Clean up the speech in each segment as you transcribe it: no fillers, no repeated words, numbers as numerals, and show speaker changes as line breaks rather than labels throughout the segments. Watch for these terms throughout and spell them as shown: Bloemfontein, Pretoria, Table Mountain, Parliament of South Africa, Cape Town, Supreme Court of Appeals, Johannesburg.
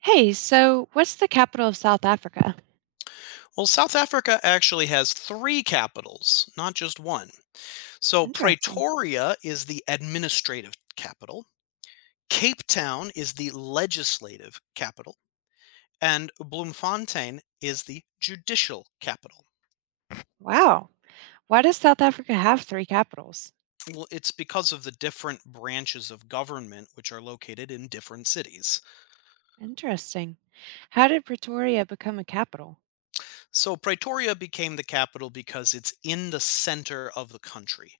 Hey, so what's the capital of South Africa?
Well, South Africa actually has three capitals, not just one. So
Interesting.
Pretoria is the administrative capital, Cape Town is the legislative capital, and Bloemfontein is the judicial capital.
Wow. Why does South Africa have three capitals?
Well, it's because of the different branches of government which are located in different cities.
Interesting. How did Pretoria become a capital?
So Pretoria became the capital because it's in the center of the country.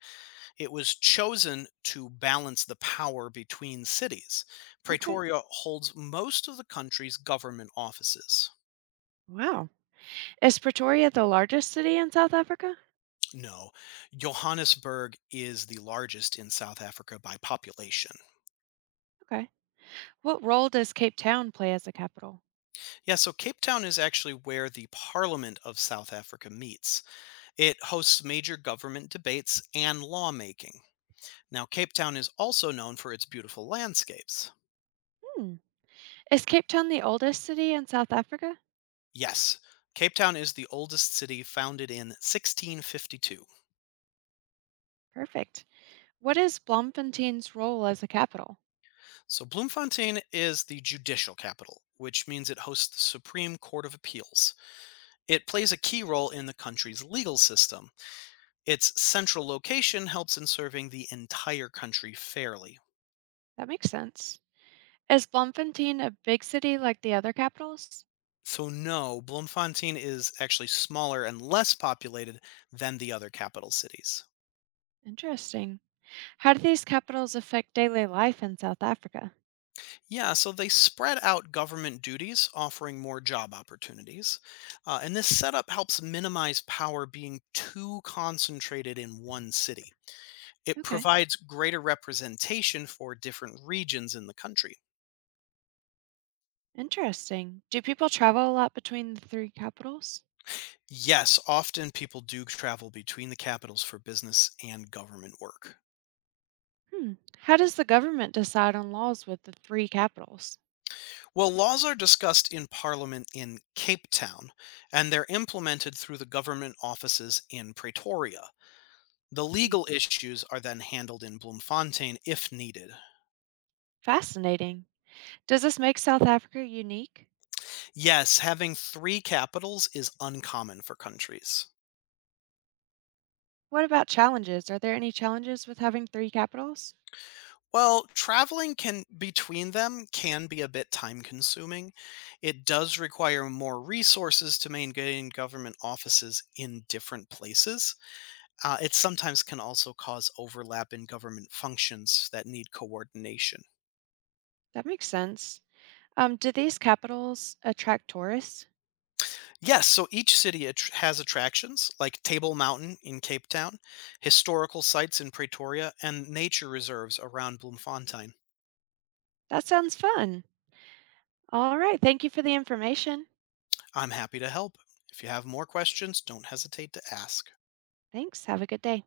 It was chosen to balance the power between cities.
Okay.
Pretoria holds most of the country's government offices.
Wow. Is Pretoria the largest city in South Africa?
No, Johannesburg is the largest in South Africa by population.
Okay. What role does Cape Town play as a capital?
Yeah, so Cape Town is actually where the Parliament of South Africa meets. It hosts major government debates and lawmaking. Now, Cape Town is also known for its beautiful landscapes.
Hmm. Is Cape Town the oldest city in South Africa?
Yes, Cape Town is the oldest city, founded in 1652.
Perfect. What is Bloemfontein's role as a capital?
So Bloemfontein is the judicial capital, which means it hosts the Supreme Court of Appeals. It plays a key role in the country's legal system. Its central location helps in serving the entire country fairly.
That makes sense. Is Bloemfontein a big city like the other capitals?
So, no, Bloemfontein is actually smaller and less populated than the other capital cities.
Interesting. How do these capitals affect daily life in South Africa?
Yeah, so they spread out government duties, offering more job opportunities. And this setup helps minimize power being too concentrated in one city. It
Okay,
provides greater representation for different regions in the country.
interesting. Do people travel a lot between the three capitals?
Yes, often people do travel between the capitals for business and government work.
Hmm. How does the government decide on laws with the three capitals?
Well, laws are discussed in Parliament in Cape Town, and they're implemented through the government offices in Pretoria. The
Hmm,
legal issues are then handled in Bloemfontein if needed.
fascinating. Does this make South Africa unique?
Yes, having three capitals is uncommon for countries.
What about challenges? Are there any challenges with having three capitals?
Well, traveling can between them can be a bit time consuming. It does require more resources to maintain government offices in different places. It sometimes can also cause overlap in government functions that need coordination.
That makes sense. Do these capitals attract tourists?
Yes, so each city has attractions like Table Mountain in Cape Town, historical sites in Pretoria, and nature reserves around Bloemfontein.
That sounds fun. All right. Thank you for the information.
I'm happy to help. If you have more questions, don't hesitate to ask.
Thanks. Have a good day.